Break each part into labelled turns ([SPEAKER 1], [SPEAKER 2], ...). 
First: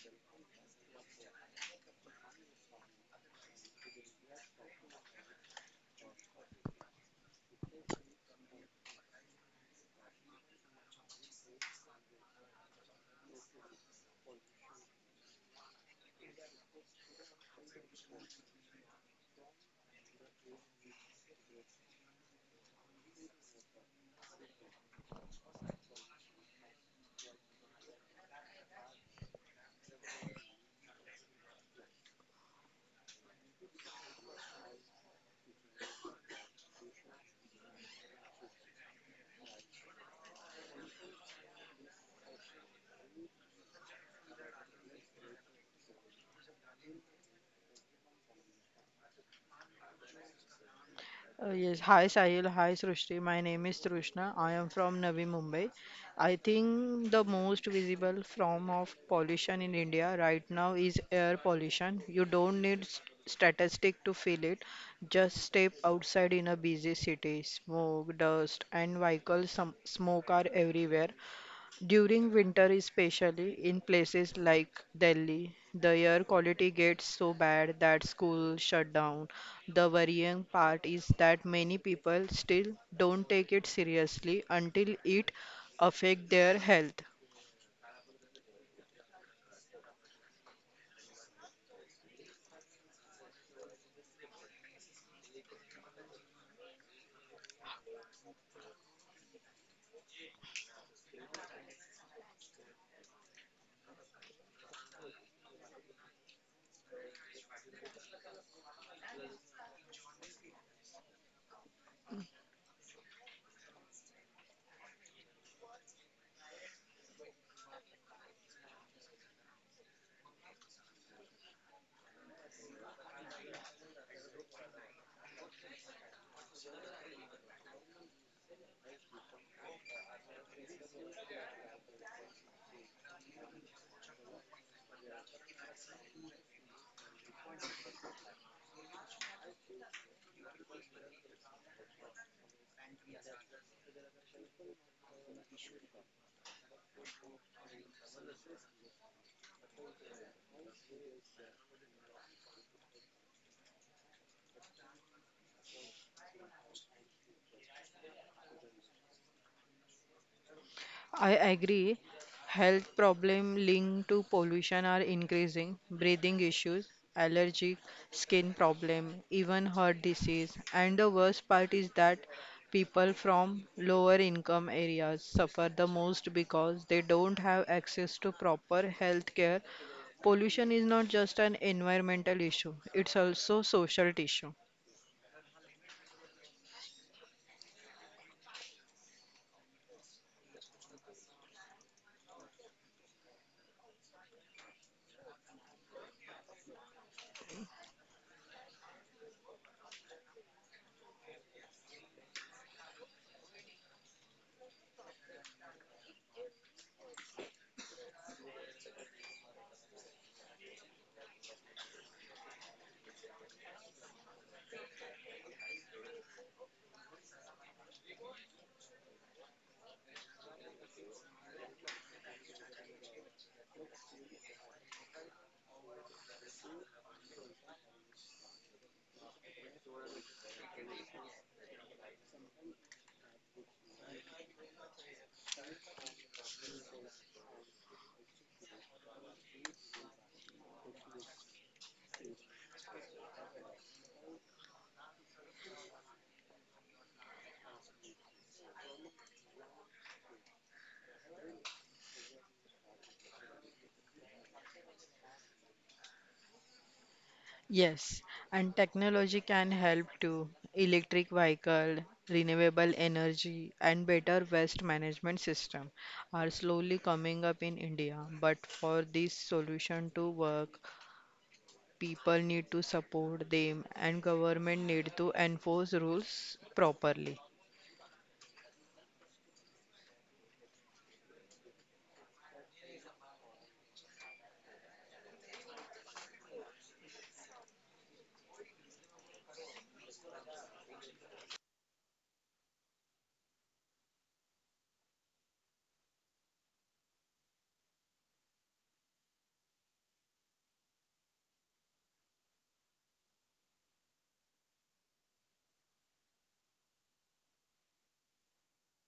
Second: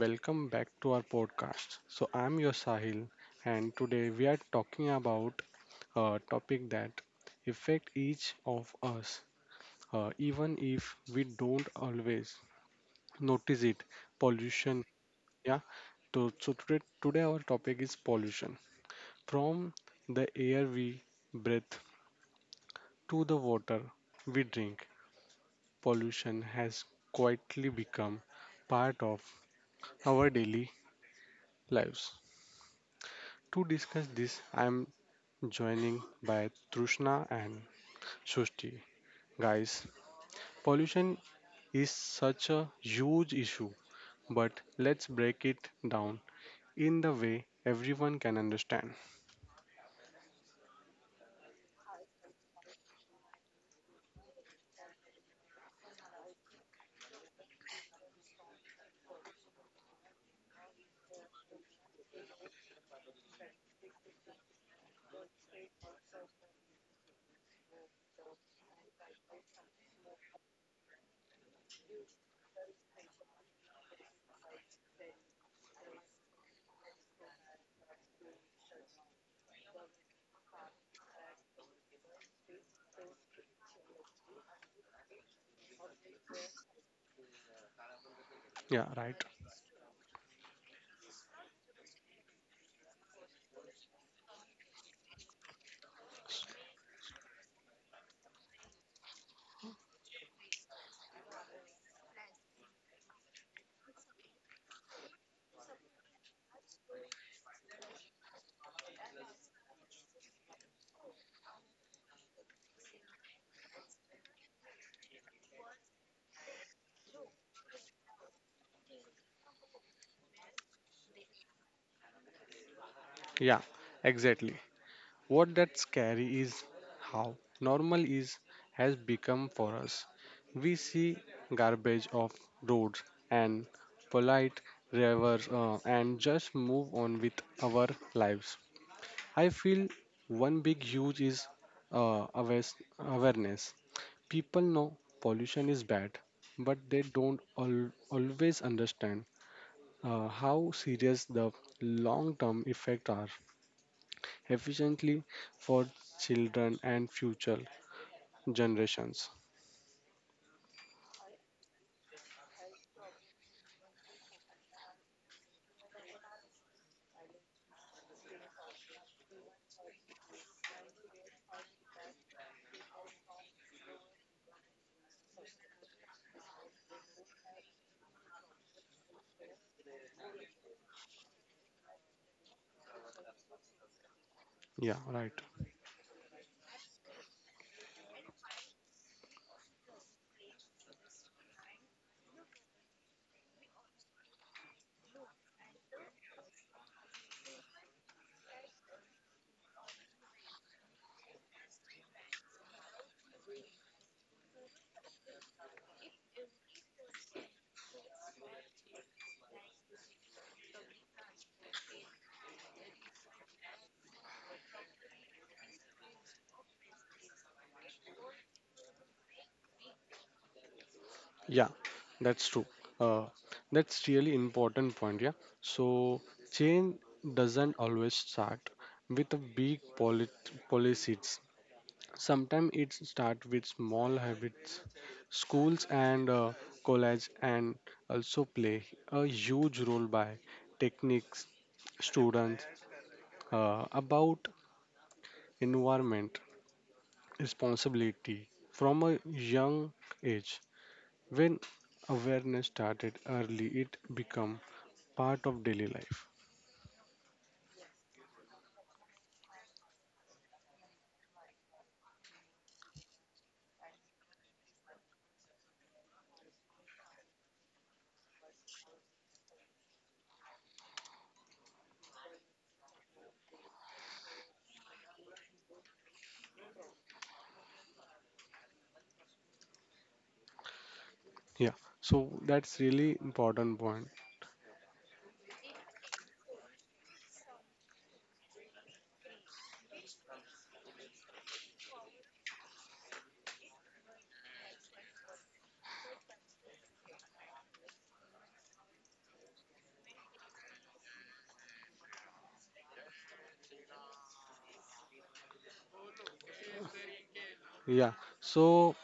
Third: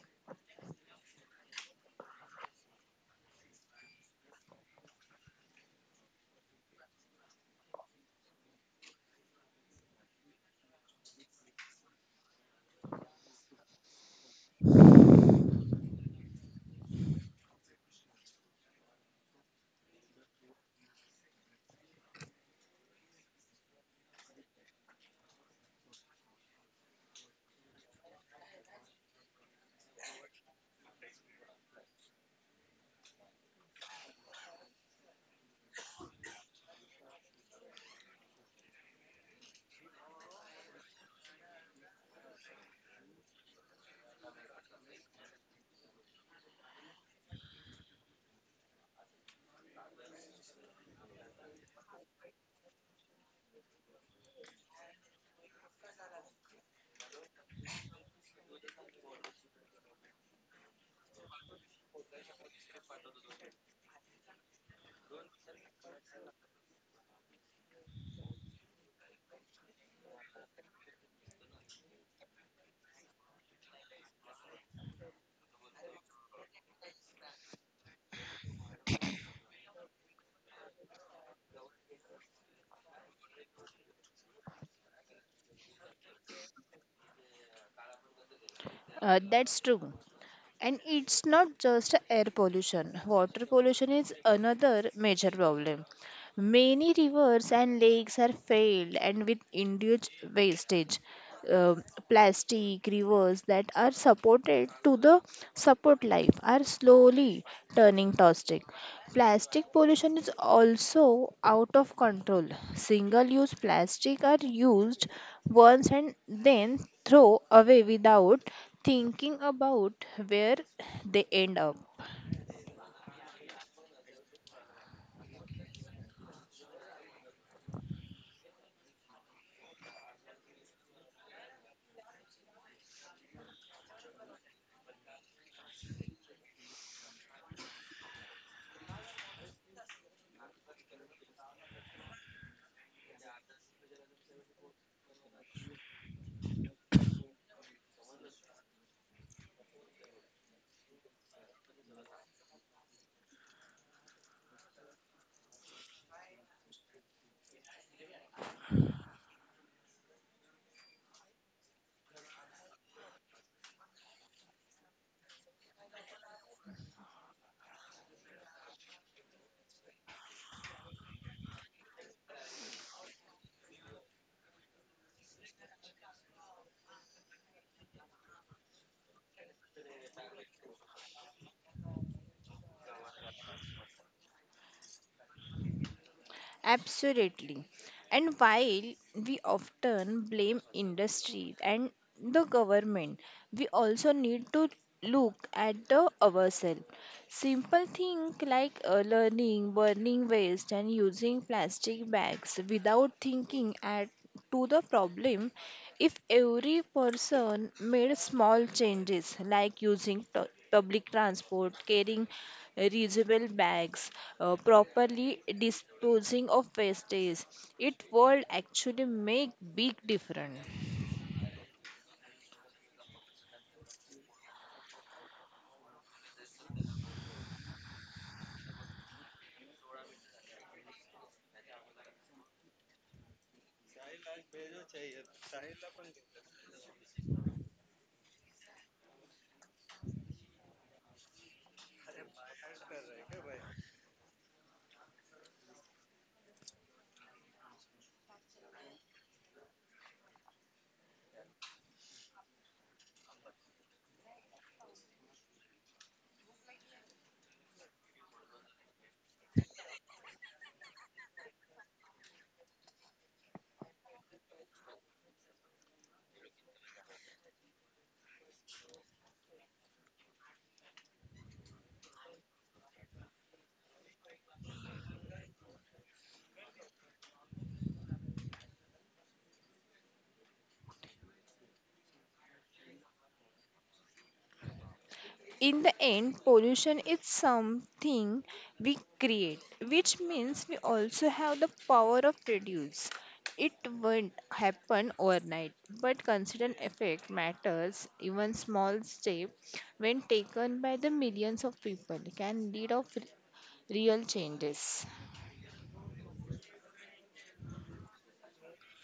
[SPEAKER 1] Welcome back to our podcast. So I'm your Sahil and today we are talking about a topic that affect each of us, even if we don't always notice it. Pollution, yeah. So today, our topic is pollution. From the air we breathe to the water we drink, pollution has quietly become part of our daily lives. To discuss this, I am joining by Trushna and Shushti. Guys, pollution is such a huge issue, but let's break it down in the way everyone can understand.
[SPEAKER 2] Yes, hi Sahil, hi Srushti. My name is Trishna. I am from Navi Mumbai. I think the most visible form of pollution in India right now is air pollution. You don't need statistic to feel it. Just step outside in a busy city. Smoke, dust, and vehicle smoke are everywhere. During winter, especially in places like Delhi, the air quality gets so bad that schools shut down. The worrying part is that many people still don't take it seriously until it affects their health.
[SPEAKER 1] Yeah, right.
[SPEAKER 3] That's true. And it's not just air pollution. Water pollution is another major problem. Many rivers and lakes are filled and with induced wastage, uh, plastic rivers that are supported to the support life are slowly turning toxic. Plastic pollution is also out of control. Single-use plastic are used once and then throw away without thinking about where they end up.
[SPEAKER 1] Yeah, exactly. What that's scary is how normal is has become for us. We see garbage off roads and polite rivers, and just move on with our lives. I feel one big huge is awareness. People know pollution is bad, but they don't always understand, how serious the long-term effects are efficiently for children and future generations.
[SPEAKER 2] I agree. Health problems linked to pollution are increasing. Breathing issues, allergic skin problem, even heart disease. And the worst part is that people from lower income areas suffer the most because they don't have access to proper health care. Pollution is not just an environmental issue, it's also social issue.
[SPEAKER 1] Yeah, right.
[SPEAKER 3] Absolutely. And while we often blame industry and the government, we also need to look at the ourselves. Simple things like learning, burning waste, and using plastic bags without thinking at to the problem. If every person made small changes like using public transport, carrying reusable bags, properly disposing of wastage, it would actually make big difference.
[SPEAKER 1] Yeah, that's true. Uh, that's really important point. Yeah. So change doesn't always start with a big policies. Sometimes it starts with small habits. Schools and college and also play a huge role by techniques students, about environment responsibility from a young age. When awareness started early, it become part of daily life.
[SPEAKER 2] Yes, and technology can help too. Electric vehicle, renewable energy, and better waste management system are slowly coming up in India. But for this solution to work, people need to support them, and government need to enforce rules properly.
[SPEAKER 1] Yeah, so that's really important point.
[SPEAKER 3] In the end, pollution is something we create, which means we also have the power of reduce. It won't happen overnight, but consistent effect matters. Even small step when taken by the millions of people can lead of real changes.
[SPEAKER 1] Yeah, so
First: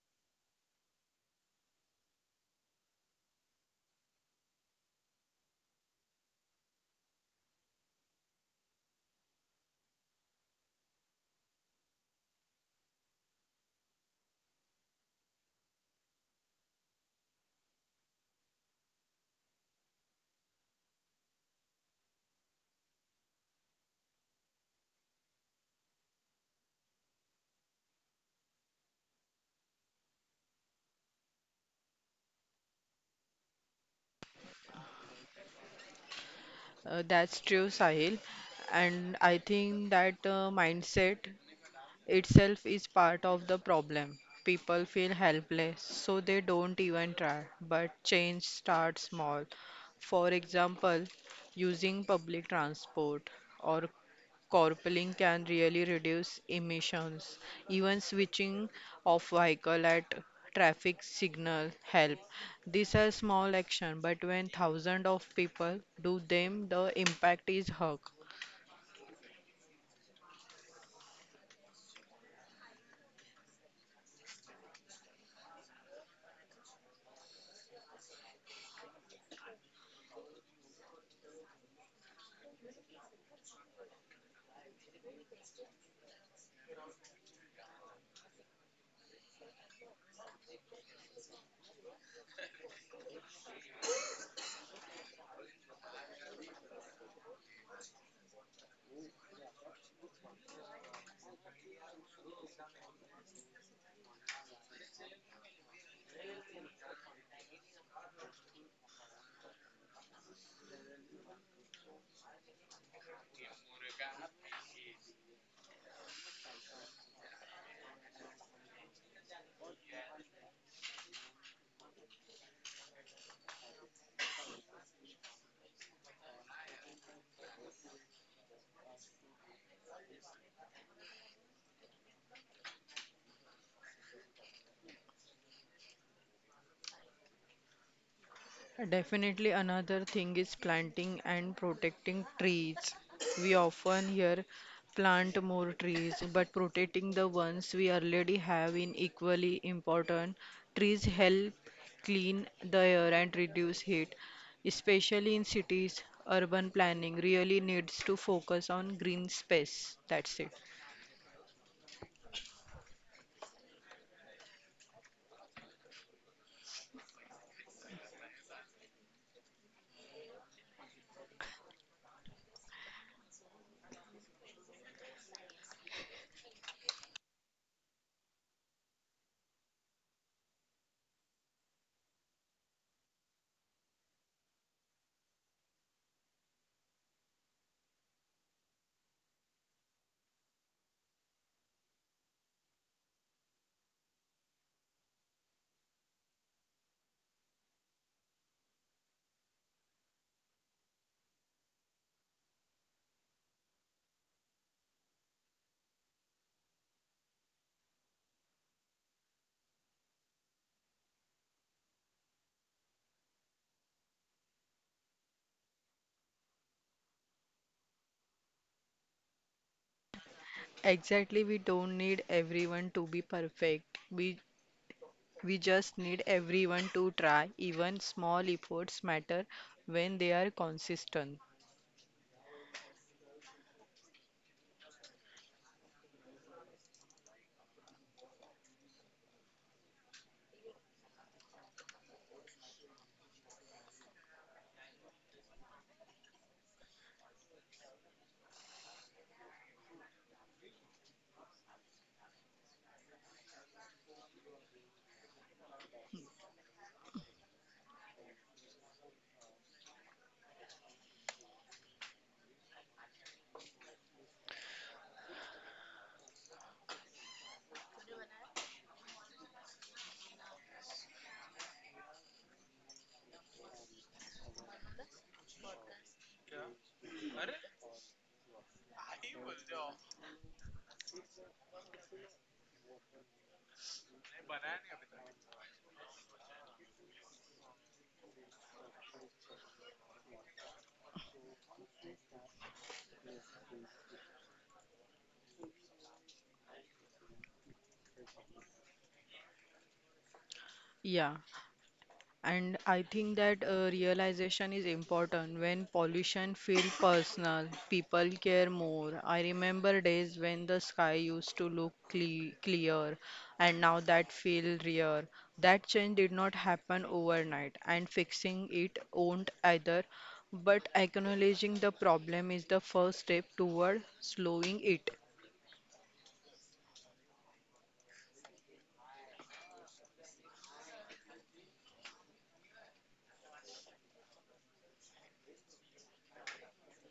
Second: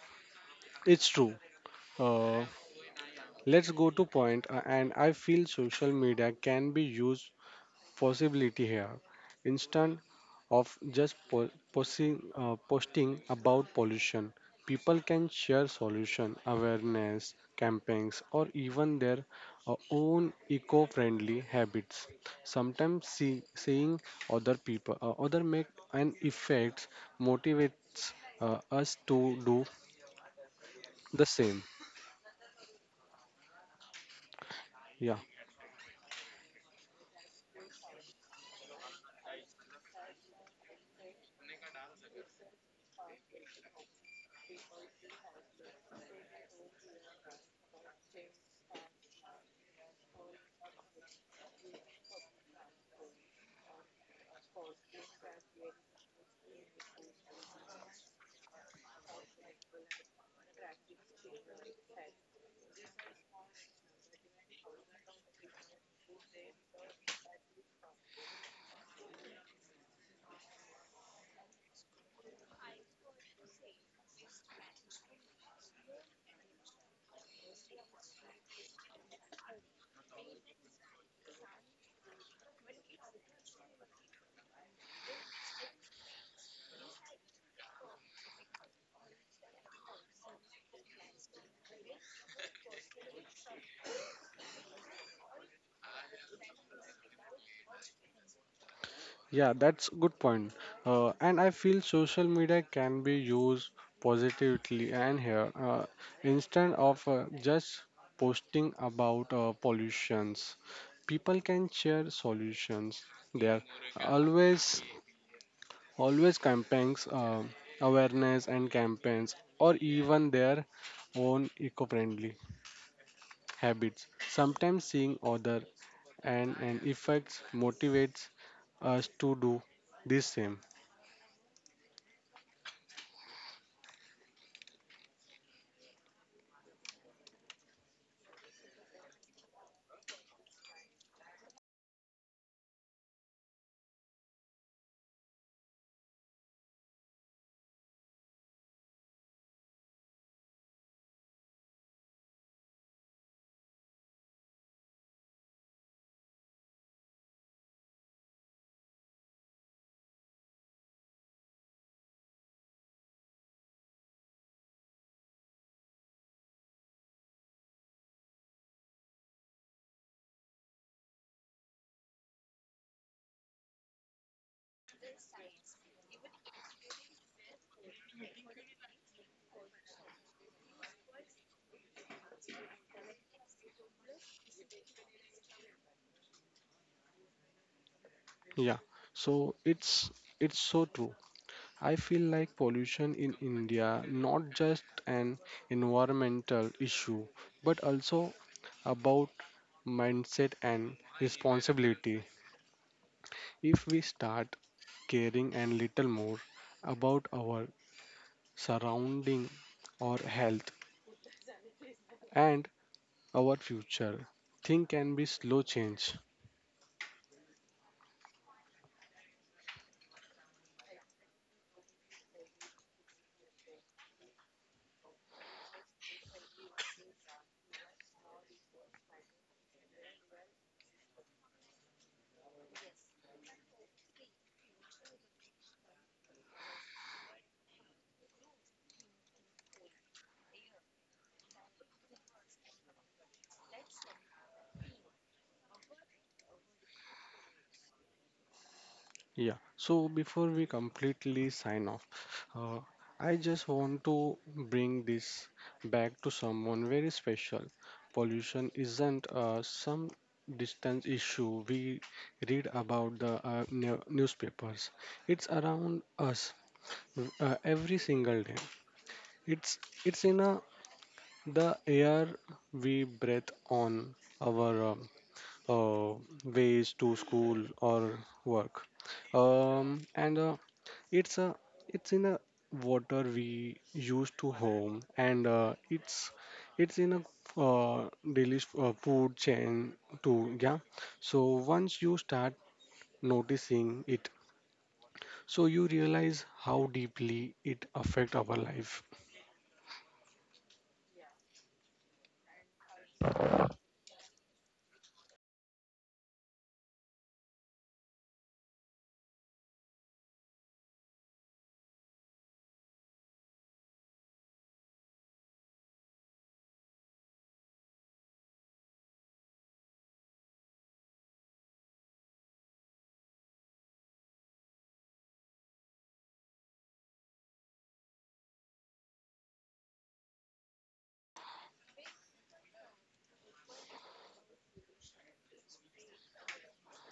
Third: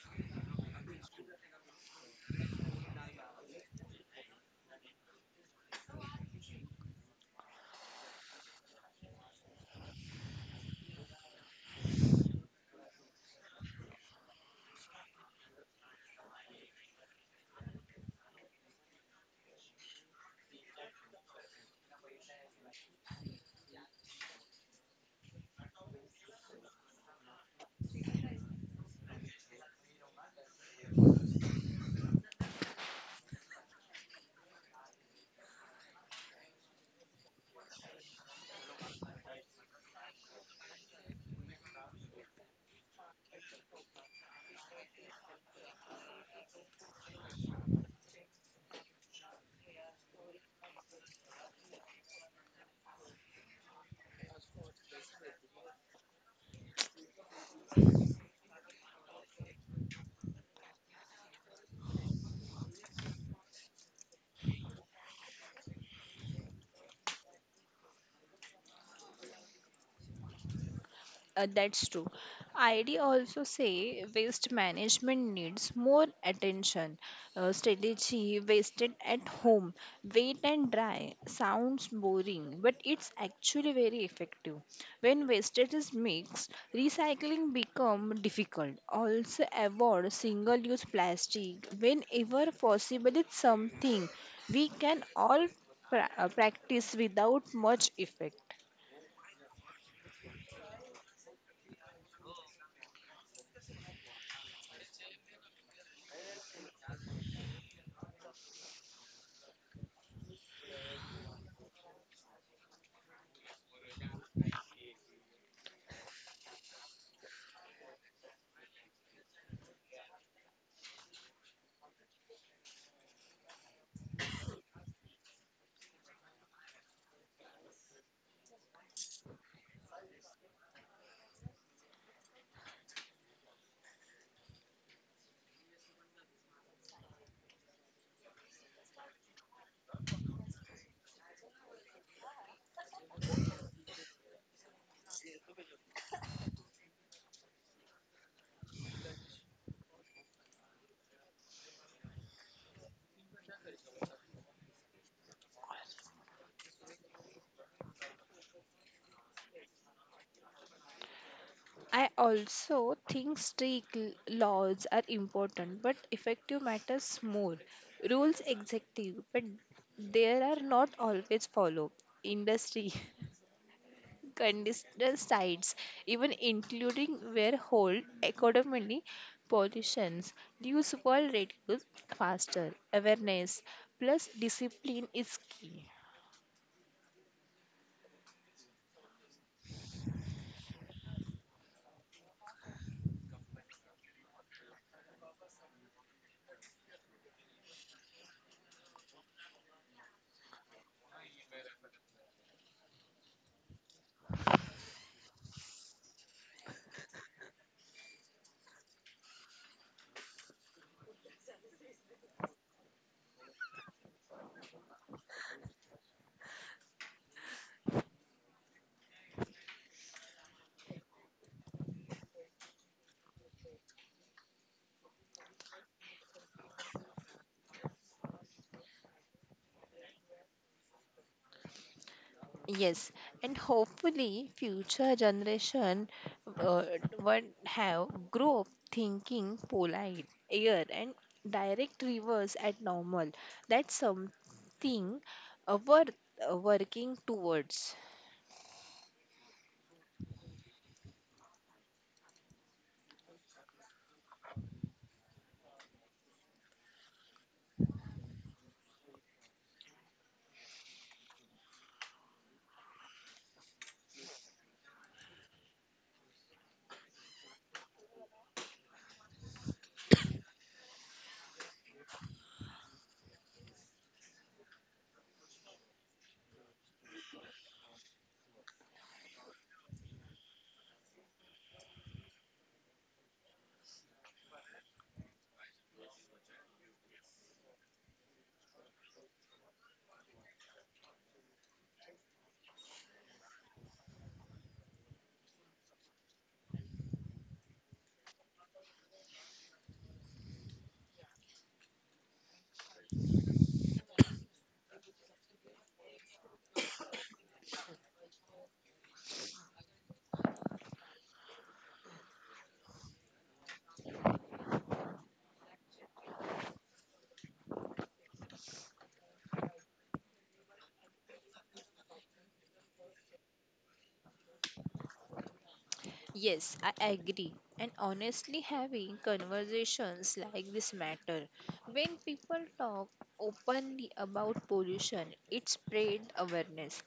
[SPEAKER 1] it's true. Uh, let's go to point, and I feel social media can be used possibility here. Instant. Of just posting, posting about pollution. People can share solution, awareness, campaigns, or even their, own eco-friendly habits. Sometimes seeing other people, other make an effect motivates us to do the same. Yeah.
[SPEAKER 2] That's true, Sahil. And I think that mindset itself is part of the problem. People feel helpless, so they don't even try. But change starts small. For example, using public transport or carpooling can really reduce emissions. Even switching off vehicle at traffic signal help. These are small action, but when thousands of people do them, the impact is huge.
[SPEAKER 3] That's true. ID also say waste management needs more attention. Strategy wasted at home, wait and dry sounds boring, but it's actually very effective. When wastage is mixed, recycling becomes difficult. Also avoid single-use plastic whenever possible. It's something we can all practice without much effect.
[SPEAKER 1] Yeah, that's good point. And I feel social media can be used positively and here, instead of just posting about, pollutions, people can share solutions. There are always campaigns, awareness and campaigns, or even their own eco-friendly habits. Sometimes seeing other and effects motivates us to do the same.
[SPEAKER 2] Definitely another thing is planting and protecting trees. We often hear plant more trees, but protecting the ones we already have is equally important. Trees help clean the air and reduce heat, especially in cities. Urban planning really needs to focus on green space. That's it.
[SPEAKER 3] I also think strict laws are important, but effective matters more. Rules executive, but there are not always followed. Industry, conditional sites, even including where hold economically pollutions, use will reduce faster. Awareness plus discipline is key.
[SPEAKER 1] Yeah, so it's so true. I feel like pollution in India not just an environmental issue, but also about mindset and responsibility. If we start caring and little more about our surrounding, our health and our future, thing can be slow change.
[SPEAKER 2] Exactly, we don't need everyone to be perfect. We just need everyone to try. Even small efforts matter when they are consistent.
[SPEAKER 3] Yes, and hopefully future generation uh, would have grow up thinking polite, air, and direct rivers at normal. That's something worth working towards.
[SPEAKER 1] Yeah, so before we completely sign off, uh, I just want to bring this back to someone very special. Pollution isn't, some distance issue we read about the, newspapers. It's around us, every single day. It's it's in a, the air we breathe on our, uh, ways to school or work. And It's a it's in a water we use to home, and it's in a, daily, food chain too. Yeah. So once you start noticing it, so you realize how deeply it affect our life.
[SPEAKER 2] Yeah, and I think that realization is important when pollution feel personal. People care more. I remember days when the sky used to look clear, and now that feel rare. That change did not happen overnight, and fixing it won't either. But acknowledging the problem is the first step toward slowing it.
[SPEAKER 3] Yes, I agree. And honestly, having conversations like this matter. When people talk openly about pollution, it spread awareness.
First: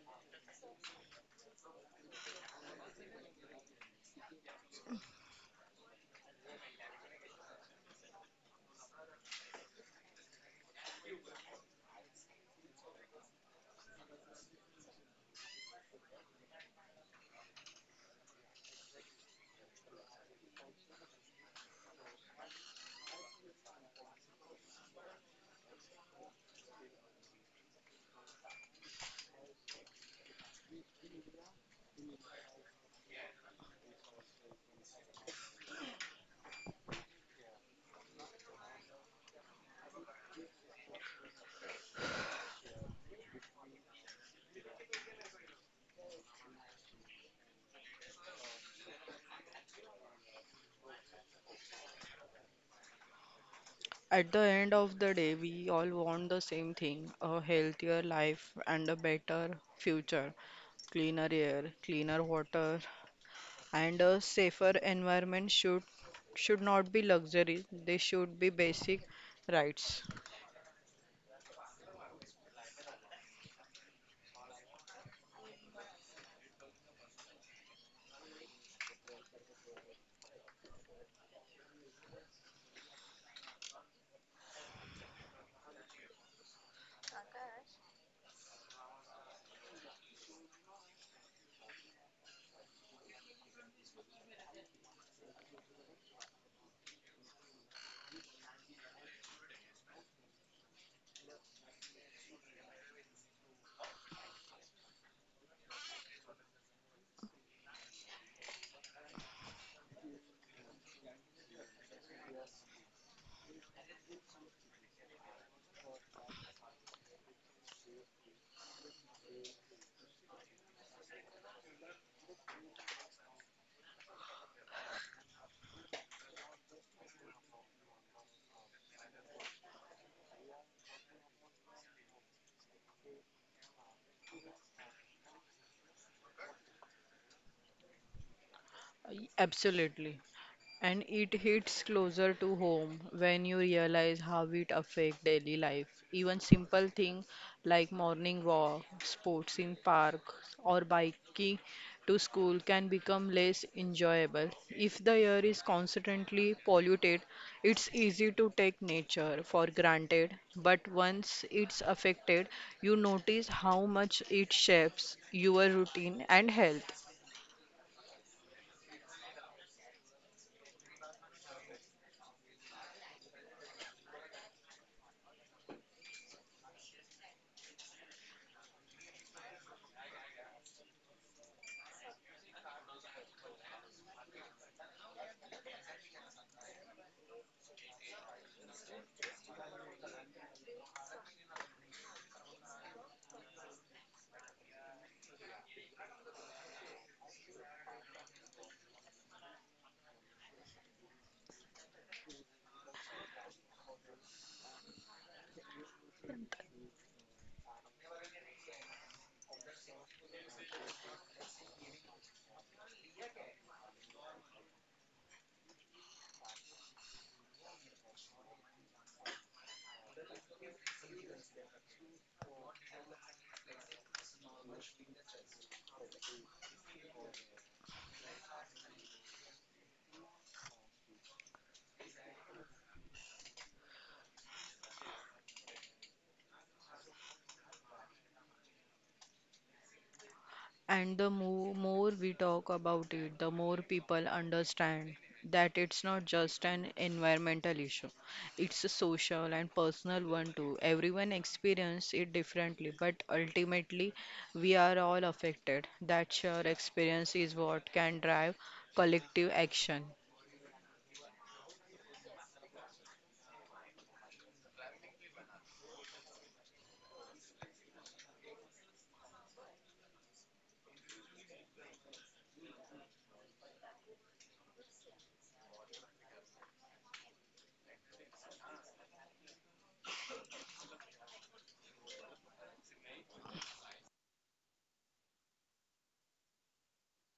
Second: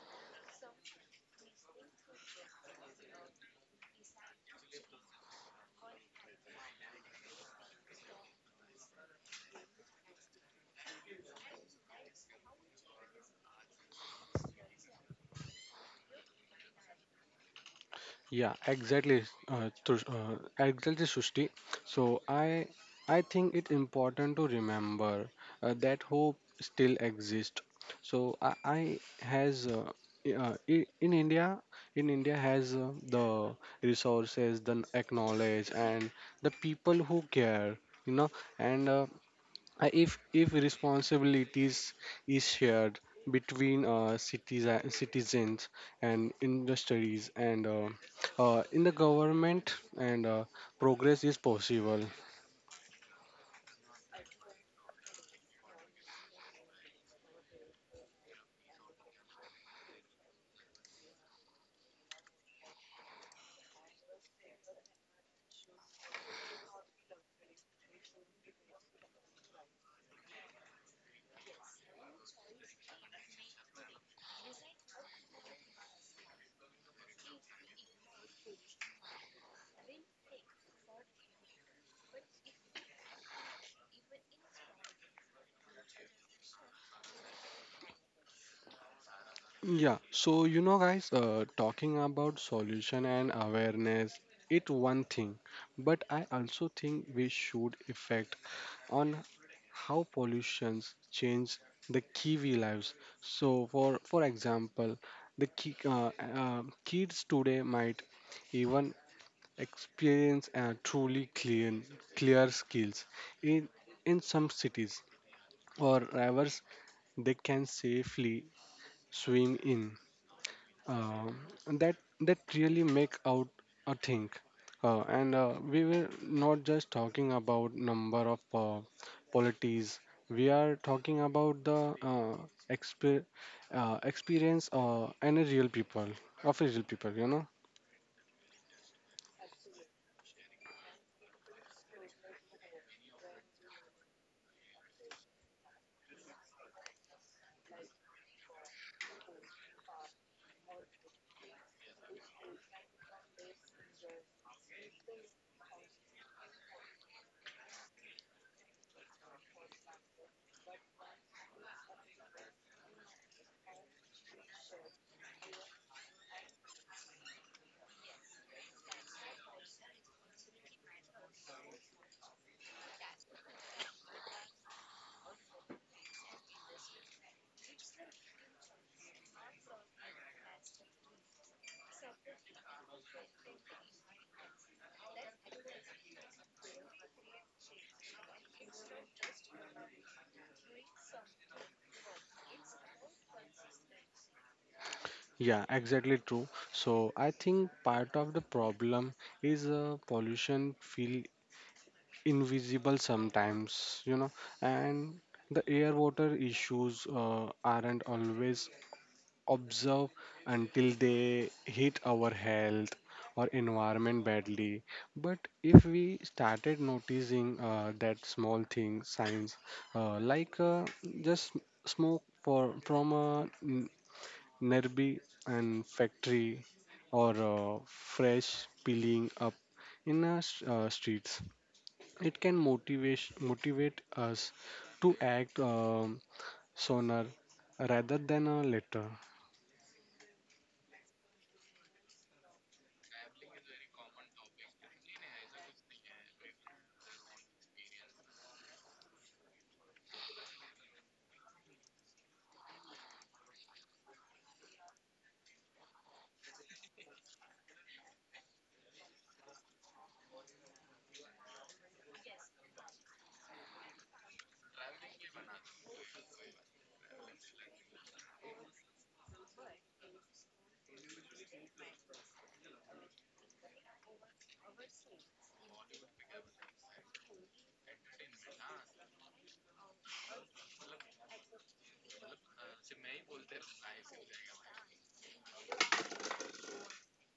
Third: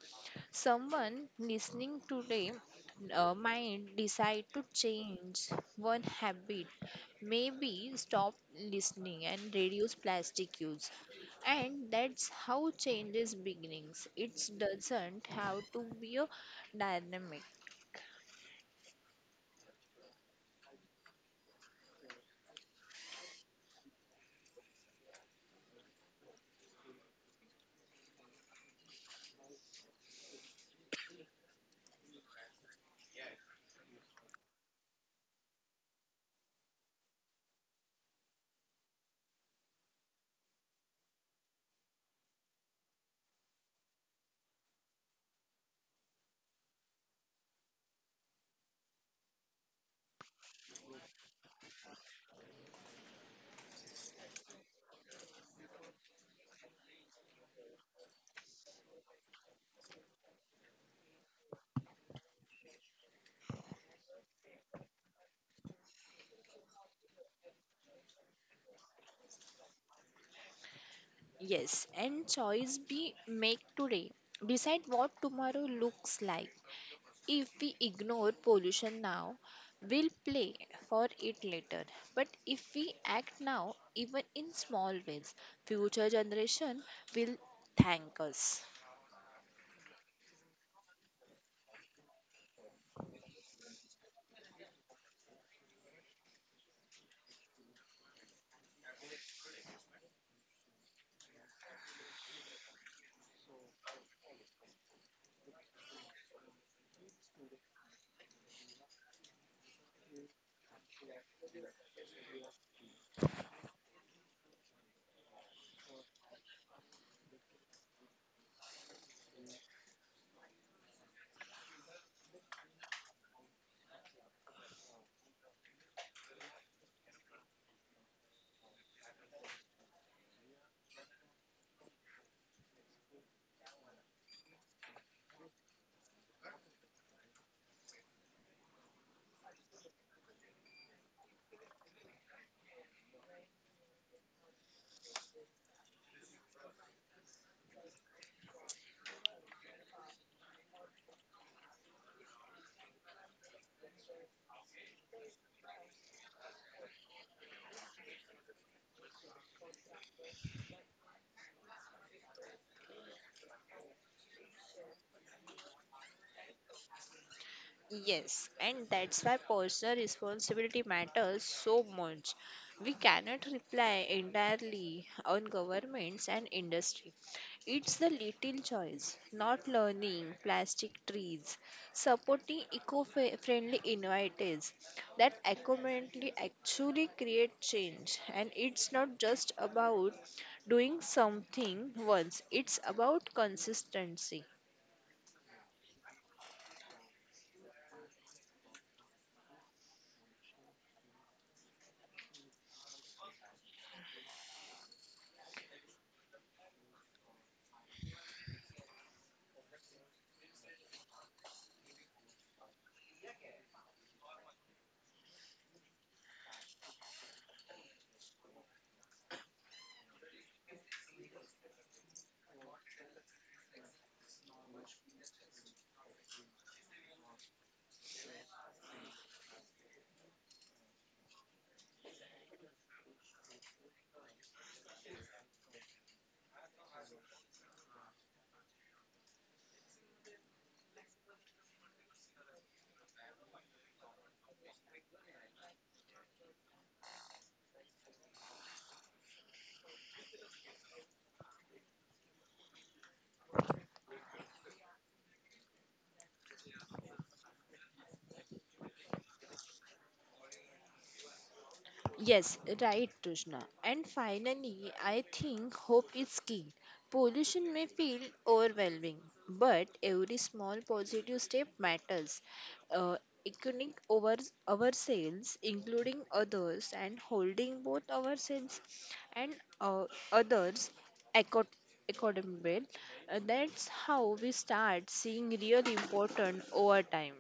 [SPEAKER 3] Someone listening today might decide to change one habit, maybe stop listening and reduce plastic use. And that's how changes beginnings. It doesn't have to be a dynamic.
[SPEAKER 1] Yeah, exactly, exactly, Shushti. So I think it's important to remember, that hope still exists. So I has I- in India has, the resources, the acknowledge, and the people who care. You know, and if responsibilities is shared between, citizens and industries and, in the government and, progress is possible.
[SPEAKER 2] At the end of the day, we all want the same thing, a healthier life and a better future, cleaner air, cleaner water, and a safer environment should not be luxury, they should be basic rights.
[SPEAKER 3] Yes, and choice be make today. Decide what tomorrow looks like. If we ignore pollution now, we'll play for it later. But if we act now, even in small ways, future generation will thank us.
[SPEAKER 1] Yeah, so you know, guys, talking about solution and awareness, it one thing, but I also think we should effect on how pollutions change the Kiwi lives. So, for example, the kids today might even experience, clear skills in some cities or rivers they can safely swim in, um, that really make out a thing, and we were not just talking about number of, polities. We are talking about the, exper- experience, and a real people, you know.
[SPEAKER 2] Absolutely. And it hits closer to home when you realize how it affects daily life. Even simple things like morning walk, sports in park, or biking to school can become less enjoyable. If the air is constantly polluted, it's easy to take nature for granted, but once it's affected, you notice how much it shapes your routine and health.
[SPEAKER 3] Yes, and that's why personal responsibility matters so much. We cannot rely entirely on governments and industry. It's the little choice, not learning plastic trees, supporting eco-friendly initiatives that accurately actually create change. And it's not just about doing something once; it's about consistency.
[SPEAKER 1] Yeah, exactly true. So I think part of the problem is, pollution feel invisible sometimes, you know. And the air water issues, aren't always observe until they hit our health or environment badly. But if we started noticing, that small thing, signs, uh, like uh, just from a nearby and factory or, fresh peeling up in our streets, it can motivate us to act, sooner rather than, later.
[SPEAKER 2] And the mo more we talk about it, the more people understand that it's not just an environmental issue. It's a social and personal one too. Everyone experiences it differently, but ultimately we are all affected. That shared experience is what can drive collective action.
[SPEAKER 3] Yes, right, Tushna. And finally, I think hope is key. Pollution may feel overwhelming, but every small positive step matters. Uh, Echoing over ourselves, including others, and holding both ourselves and uh, others accord- accordable. That's how we start seeing real important over time.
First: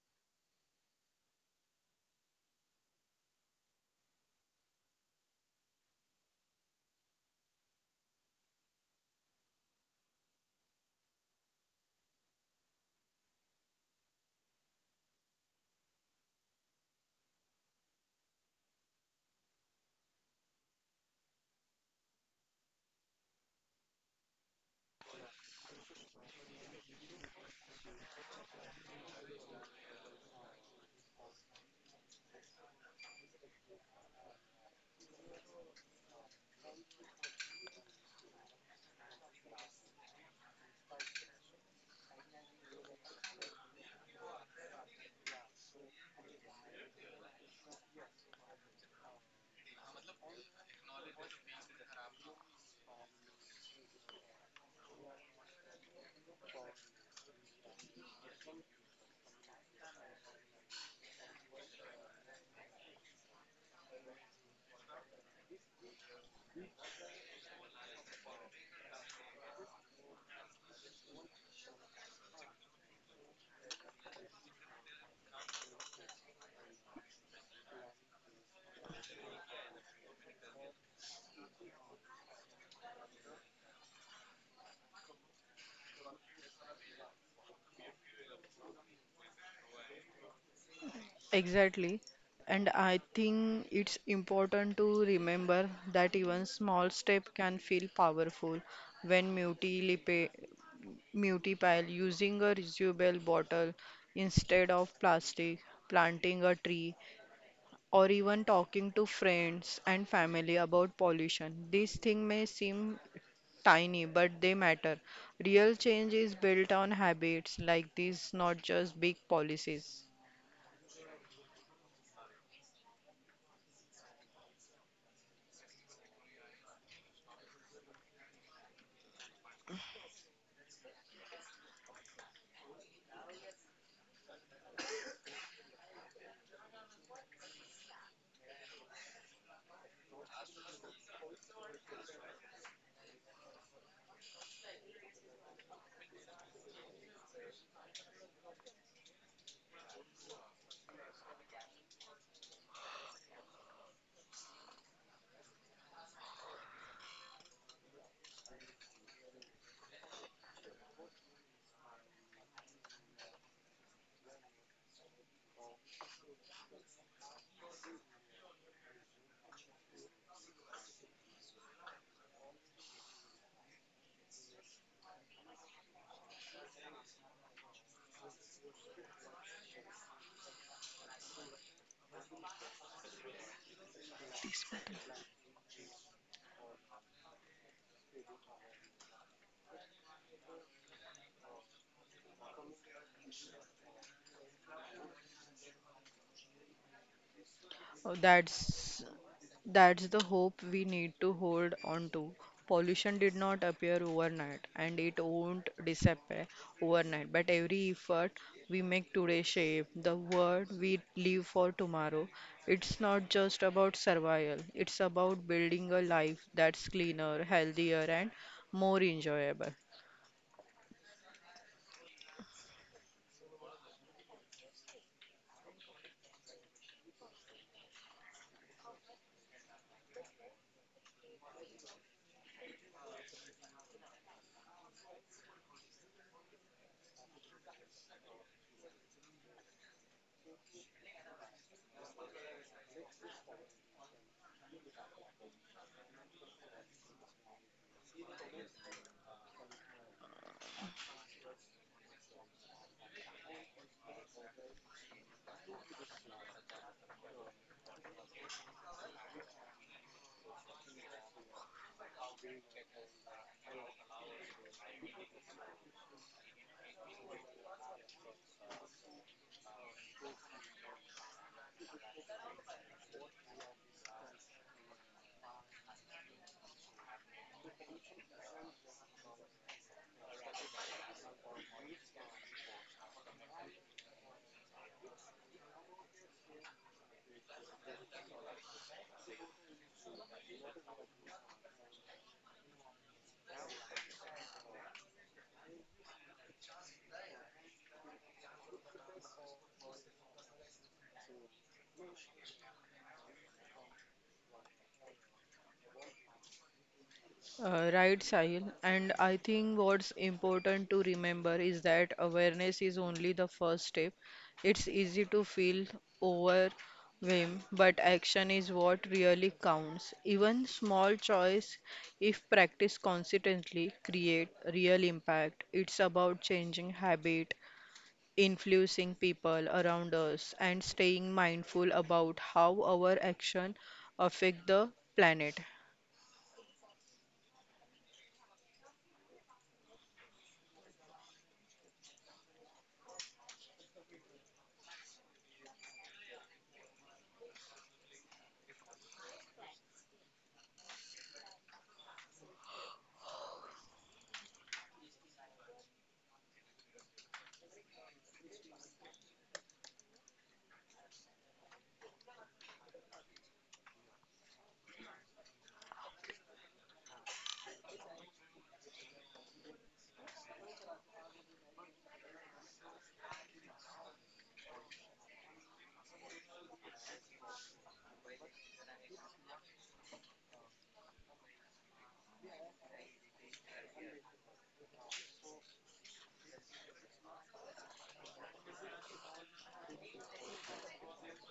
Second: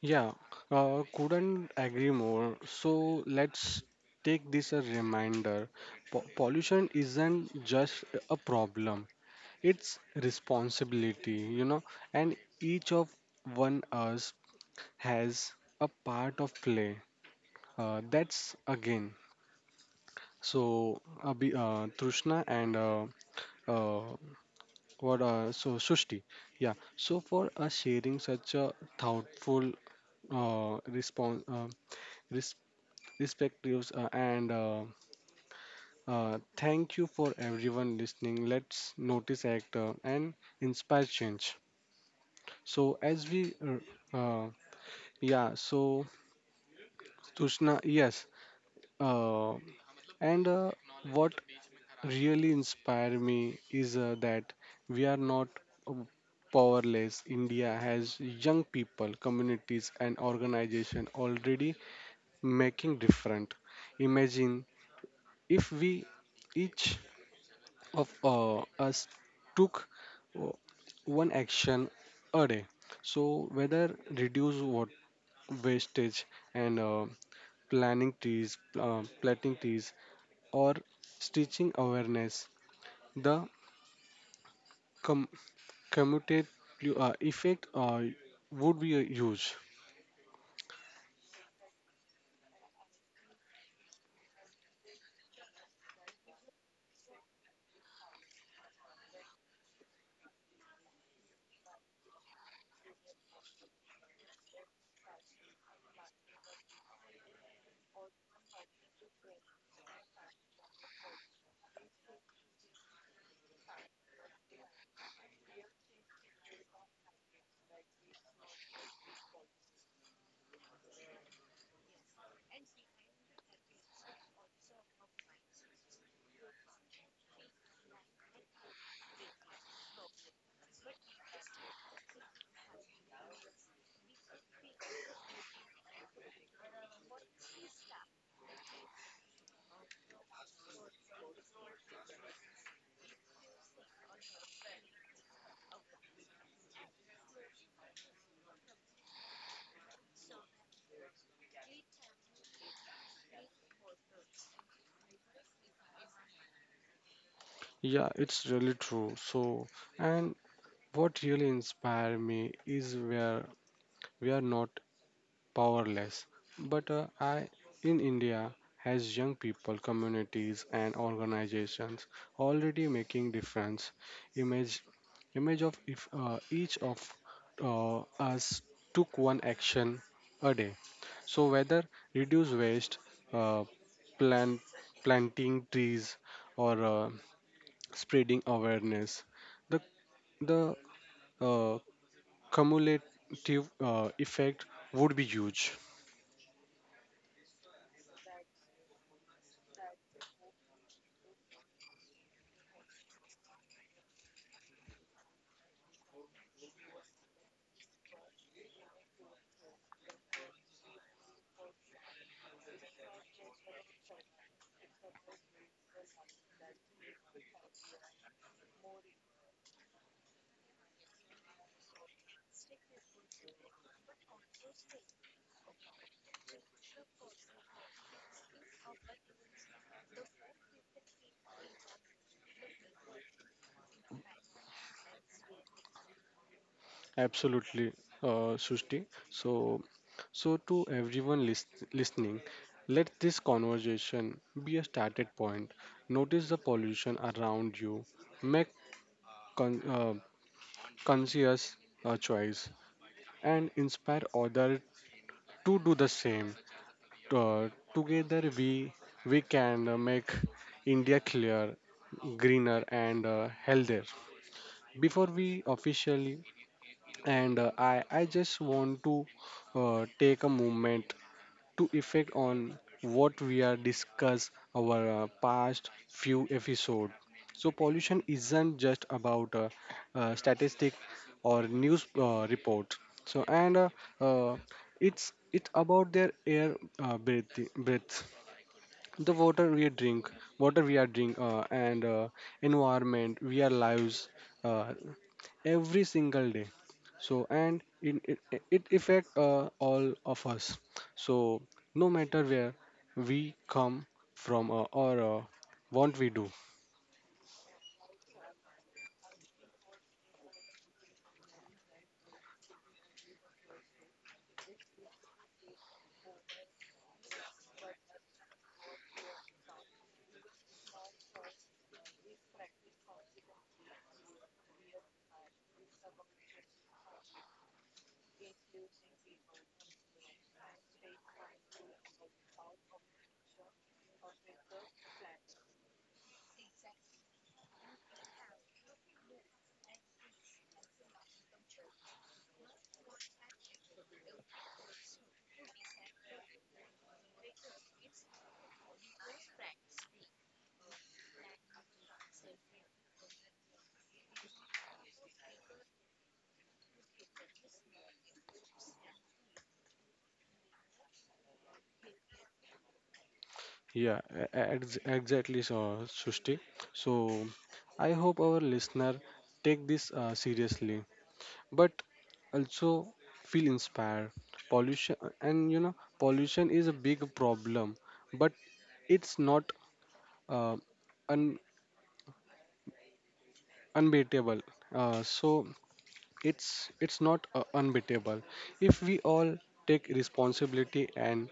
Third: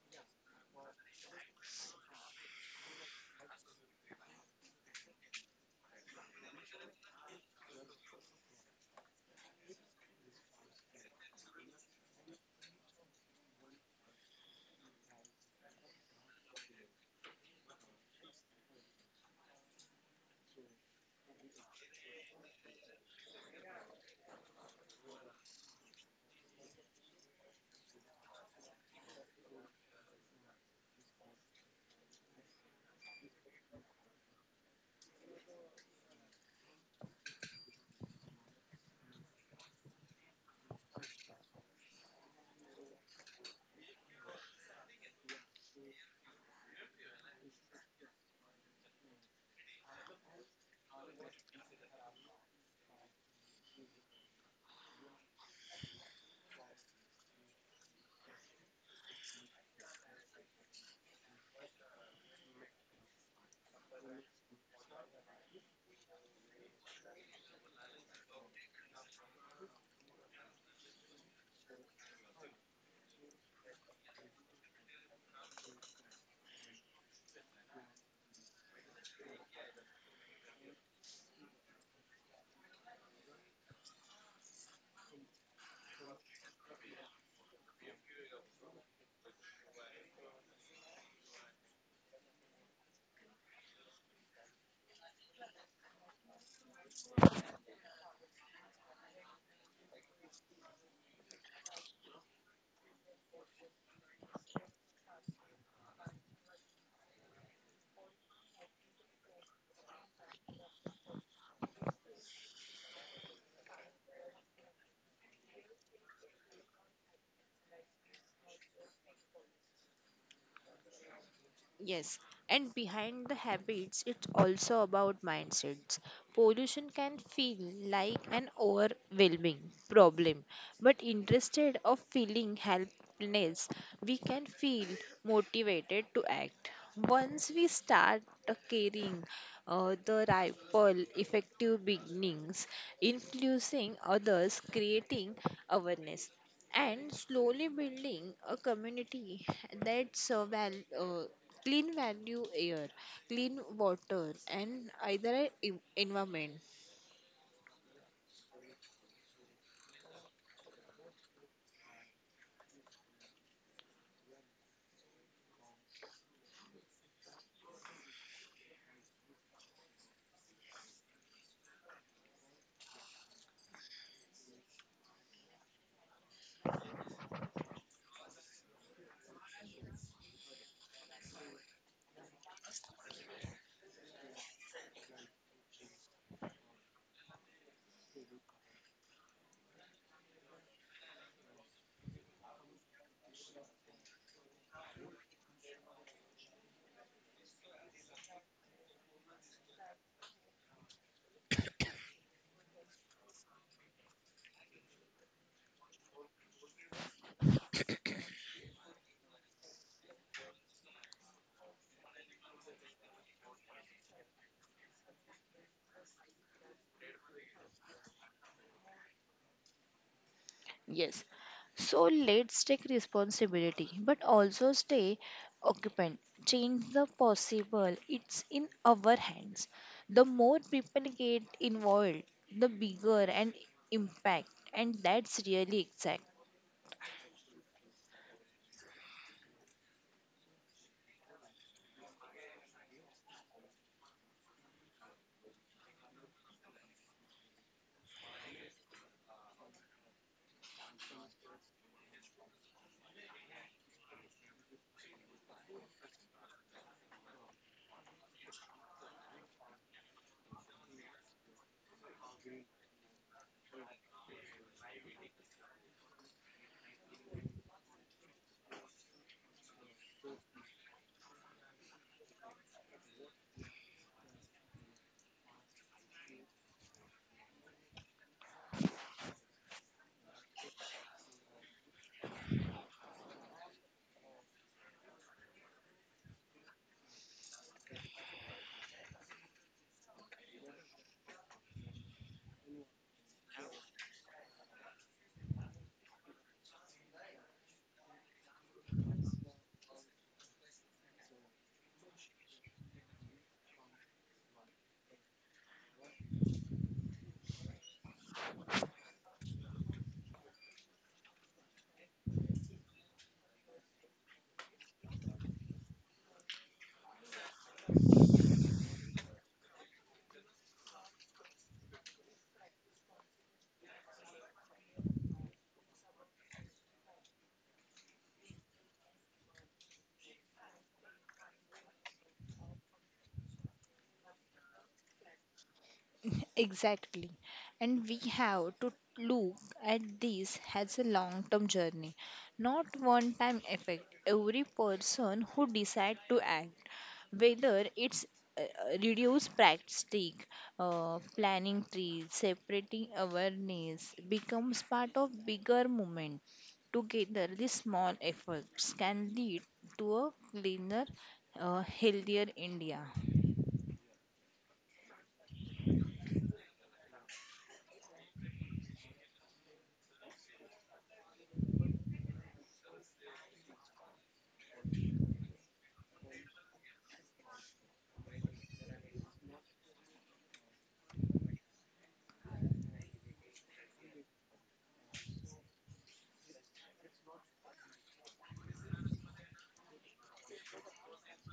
[SPEAKER 1] Yeah, couldn't agree more. So let's take this a reminder. Pollution isn't just a problem; it's responsibility, you know, and each of one us has a part of play. That's again. So, Abhi, Trishna and, uh, what? So Sushti. Yeah. So for us sharing such a thoughtful, response. Respectives, and thank you for everyone listening. Let's notice act, and inspire change. So as we, yeah, so Tushna yes, uh, and what really inspire me is, that we are not, uh, powerless. India has young people, communities, and organization already making different. Imagine if we each of, us took, uh, one action a day. So whether reduce what wastage and, planting trees, or stitching awareness, the com- commutative, effect, would be a huge.
[SPEAKER 2] Exactly. And I think it's important to remember that even small step can feel powerful when multiplied multipile using a reusable bottle instead of plastic, planting a tree, or even talking to friends and family about pollution. These things may seem tiny, but they matter. Real change is built on habits like these, not just big policies.
[SPEAKER 3] Yes, and behind the habits, it's also about mindsets. Pollution can feel like an overwhelming problem, but instead of feeling helpless, we can feel motivated to act. Once we start caring, the ripple effective beginnings, influencing others, creating awareness and slowly building a community that's clean value air, clean water, and either environment.
[SPEAKER 1] Yeah, it's really true. So, and what really inspired me is where we are not powerless. But in India, has young people, communities, and organizations already making difference. Image, Image of if, each of, us took one action a day. So whether reduce waste, uh, plant
[SPEAKER 2] This button.
[SPEAKER 1] planting trees, or, spreading awareness, the the uh, cumulative, effect would be huge.
[SPEAKER 2] Oh, that's the hope we need to hold on to. Pollution did not appear overnight and it won't disappear overnight, but every effort we make today shape the world we live for tomorrow. It's not just about survival, it's about building a life that's cleaner, healthier, and more enjoyable.
[SPEAKER 3] Yes. So let's take responsibility, but also stay occupant. Change the possible. It's in our hands. The more people get involved, the bigger an impact. And that's really.
[SPEAKER 1] Absolutely, Srushti. So, so to everyone listening, let this conversation be a started point. Notice the pollution around you, make con- uh, conscious, choice, and inspire others to do the same. Uh, Together, we can, make India clear, greener, and, healthier. Before we officially and, I just want to, take a moment to effect on what we are discuss our, past few episode. So pollution isn't just about, statistic or news, report. So and, uh, it's about their air, uh, breath, breath the water we are drink, and environment we are lives. Uh, every single day. So and it affect, all of us. So no matter where we come from, or what we do.
[SPEAKER 2] Right, Sahil. And I think what's important to remember is that awareness is only the first step. It's easy to feel overwhelmed, but action is what really counts. Even small choice, if practiced consistently, create real impact. It's about changing habit, influencing people around us, and staying mindful about how our action affect the planet.
[SPEAKER 3] Exactly. And we have to look at this as a long term journey, not one time effect. Every person who decides to act, whether it's reduce plastic, planning trees, separating awareness, becomes part of bigger movement. Together, these small efforts can lead to a cleaner, healthier India.
[SPEAKER 1] Exactly. So Shushti. So I hope our listener take this, seriously but also feel inspired. Pollution, and you know pollution is a big problem, but it's not, uh, unbeatable. So it's not, unbeatable. If we all take responsibility and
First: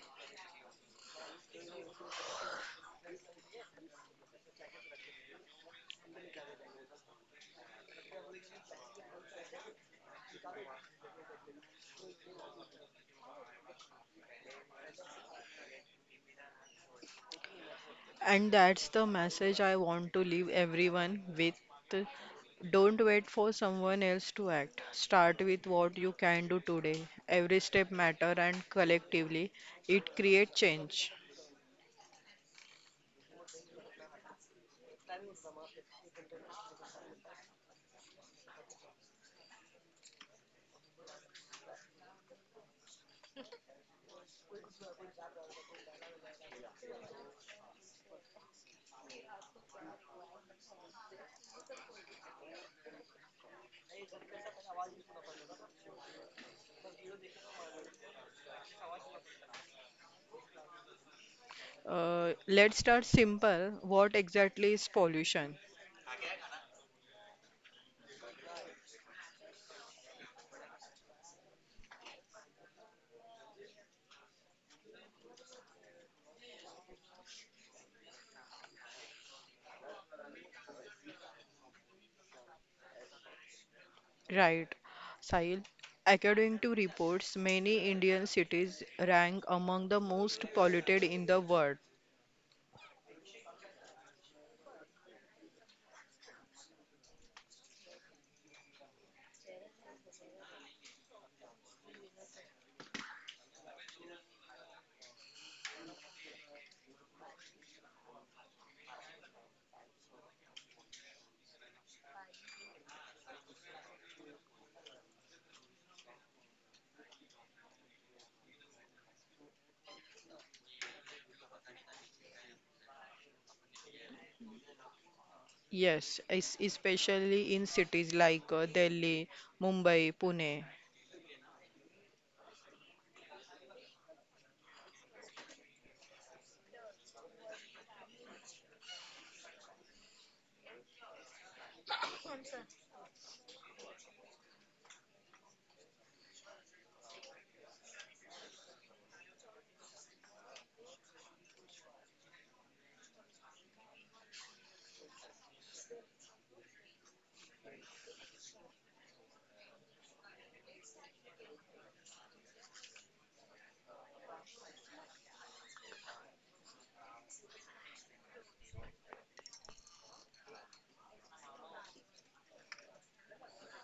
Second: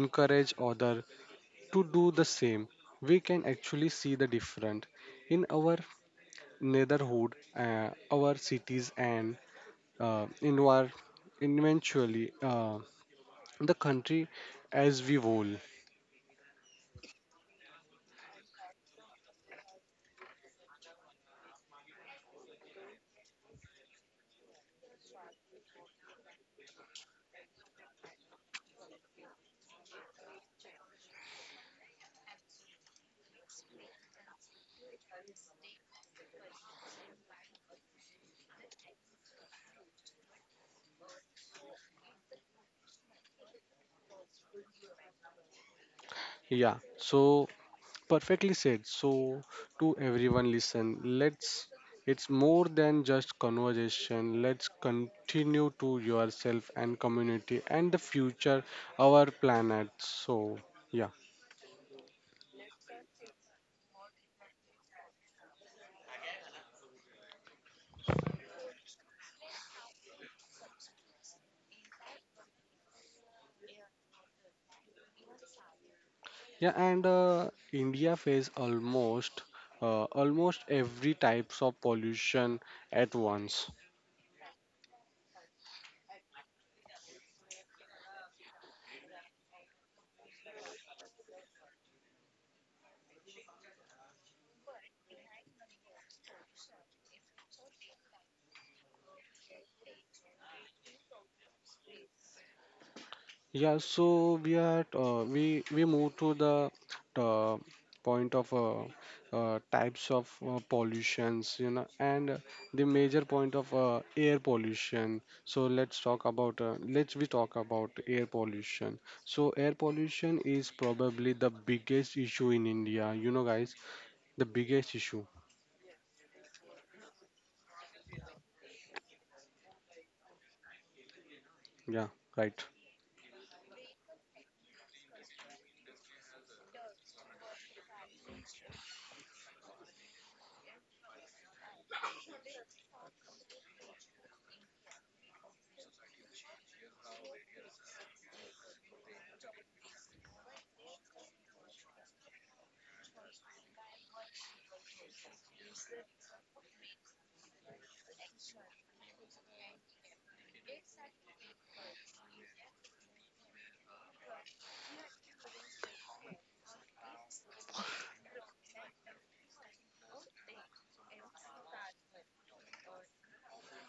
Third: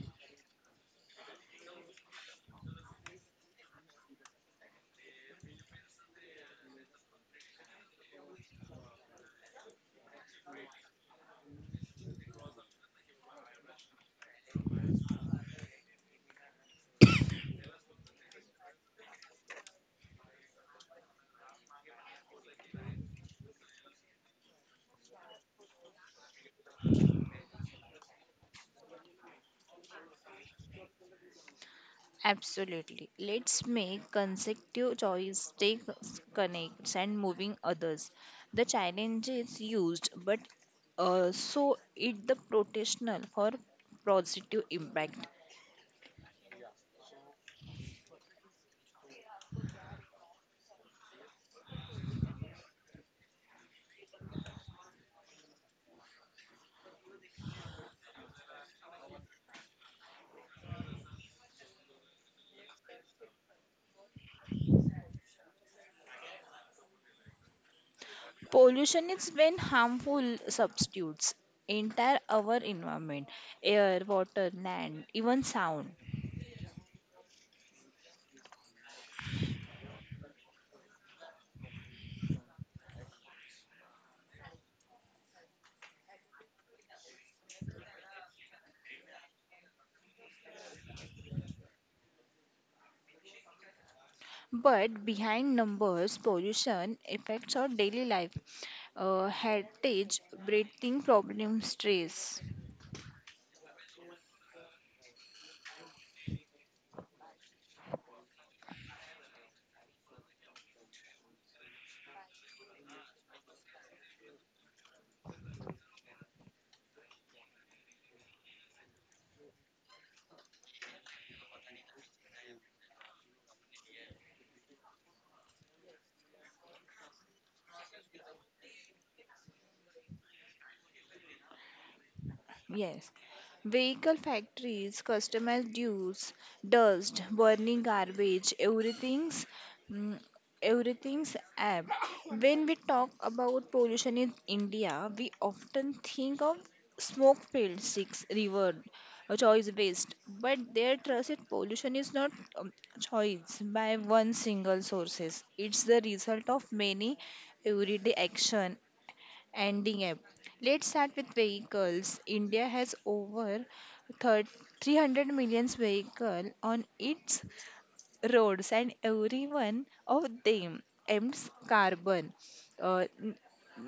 [SPEAKER 1] encourage other to do the same, we can actually see the difference in our neighborhood, our cities, and, in our eventually, the country as we whole.
[SPEAKER 2] And that's the message I want to leave everyone with. Don't wait for someone else to act. Start with what you can do today. Every step matter and collectively it creates change.
[SPEAKER 3] Absolutely. Let's make consecutive choice, take connects and moving others. The challenge is used, but so it the protectional for positive impact.
[SPEAKER 1] Yeah. So perfectly said. So, to everyone, listen. Let's. It's more than just conversation. Let's continue to yourself and community and the future, our planet. So, yeah,
[SPEAKER 2] Let's start simple. What exactly is pollution?
[SPEAKER 3] Pollution is when harmful substitutes entire our environment, air, water, land, even sound.
[SPEAKER 1] yeah. And India face almost every types of pollution at once.
[SPEAKER 2] Right. Sahil, according to reports, many Indian cities rank among the most polluted in the world.
[SPEAKER 3] But behind numbers, pollution affects our daily life, heritage, breathing problems, stress.
[SPEAKER 1] Yeah, so we are we move to the, uh, point of, types of, pollutions, you know, and the major point of, air pollution. So let's talk about, let's we talk about air pollution. So air pollution is probably the biggest issue in India, you know, guys, the biggest issue.
[SPEAKER 2] Yes, especially in cities like Delhi, Mumbai, Pune.
[SPEAKER 1] Yeah, right.
[SPEAKER 3] Yes. Vehicle factories, customer dues, dust, burning garbage, mm, everything's ab. When we talk about pollution in India, we often think of smoke filled six river choice waste, but their trusted pollution is not um, choice by one single sources. It's the result of many everyday action ending up. Let's start with vehicles. India has over thir- 300 million vehicles on its roads, and every one of them emits carbon. Uh, n-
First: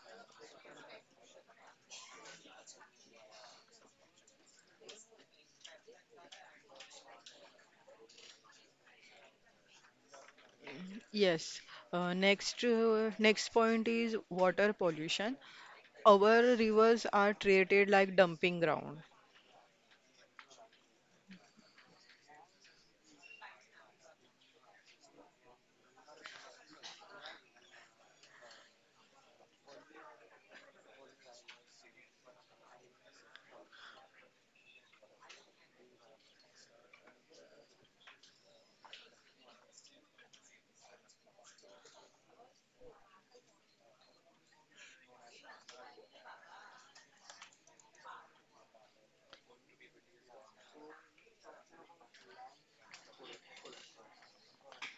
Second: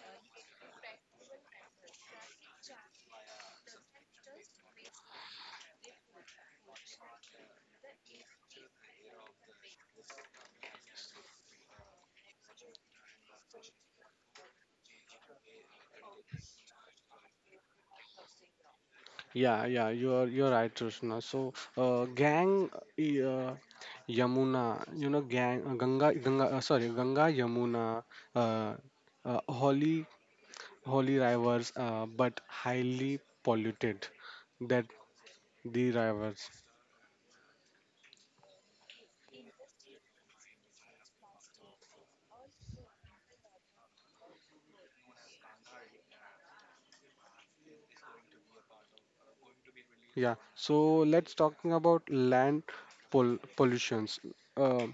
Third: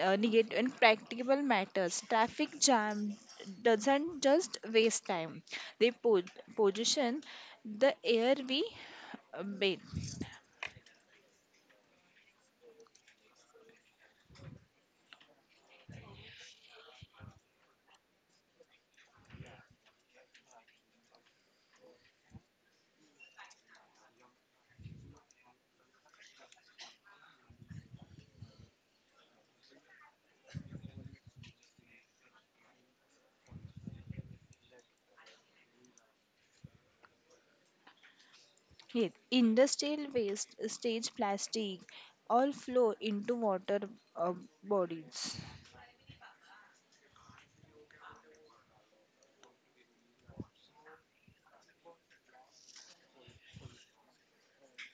[SPEAKER 3] Negative and practical matters. Traffic jam doesn't just waste time; they position the air we breathe.
[SPEAKER 2] Yes. Next point is water pollution. Our rivers are treated like dumping ground.
[SPEAKER 1] Yeah, yeah, you're right, Roshna. So, gang, Yamuna, you know, gang, Ganga, Ganga, sorry, Ganga, Yamuna, uh, uh, holy, holy rivers, but highly polluted. That the rivers.
[SPEAKER 3] Yes, industrial waste, stage plastic, all flow into water uh, bodies.
[SPEAKER 1] Yeah. So let's talking about land pollutions. Uh,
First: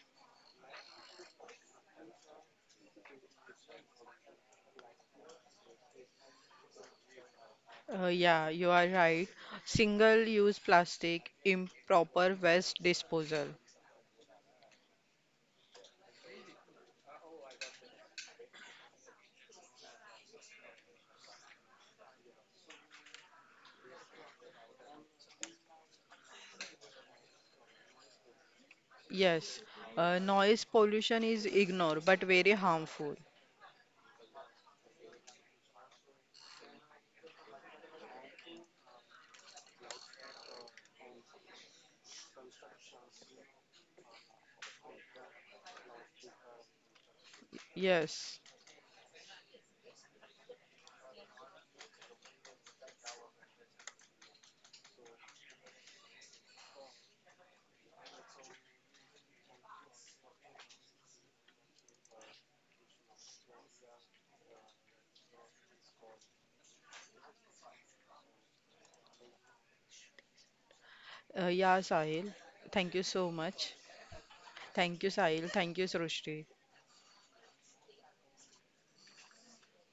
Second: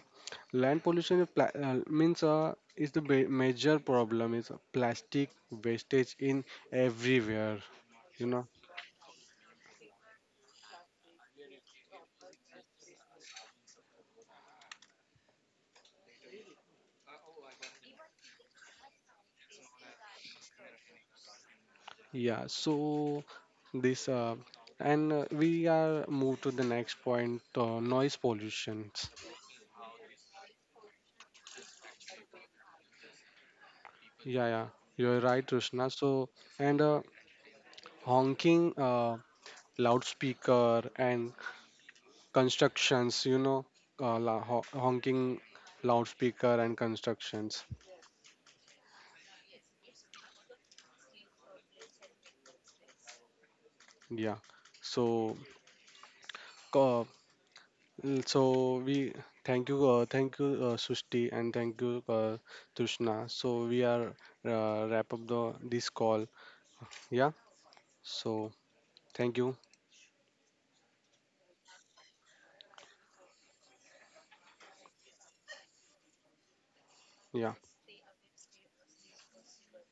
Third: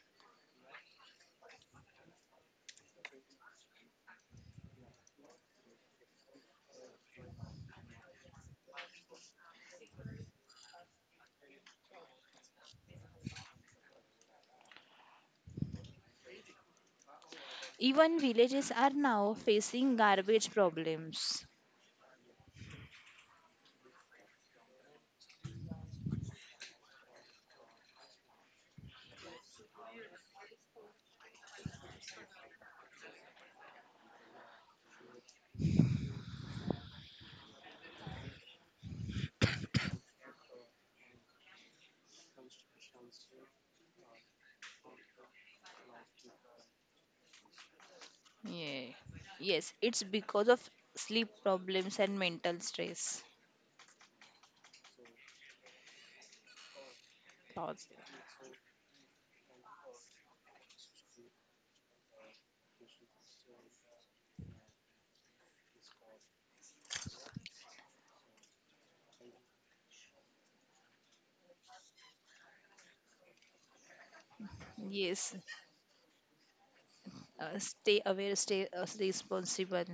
[SPEAKER 1] Land pollution is pla means is the ba major problem is plastic wastage in everywhere. You know.
[SPEAKER 2] Yeah, you are right. Single-use plastic, improper waste disposal.
[SPEAKER 3] Even villages are now facing garbage problems.
[SPEAKER 1] Yeah, so this, and we are moved to the next point, noise pollutions.
[SPEAKER 2] Yes. Noise pollution is ignored but very harmful.
[SPEAKER 1] Yeah, yeah, you're right, Rushna. So and, honking, loudspeaker and constructions. You know, honking loudspeaker and constructions.
[SPEAKER 2] Yes.
[SPEAKER 3] Yeah. Yes, it's because of sleep problems and mental stress.
[SPEAKER 1] Yeah. So uh,
[SPEAKER 3] Thoughts.
[SPEAKER 1] so we thank you, Sushti, and thank you, Tushna. So we are, wrap up the this call. Yeah. So thank you.
[SPEAKER 2] Yeah, Sahil. Thank you so much. Thank you,
[SPEAKER 3] Yes,
[SPEAKER 2] Sahil. Thank you, Srushti.
[SPEAKER 1] Yeah.
[SPEAKER 3] stay aware, stay responsible.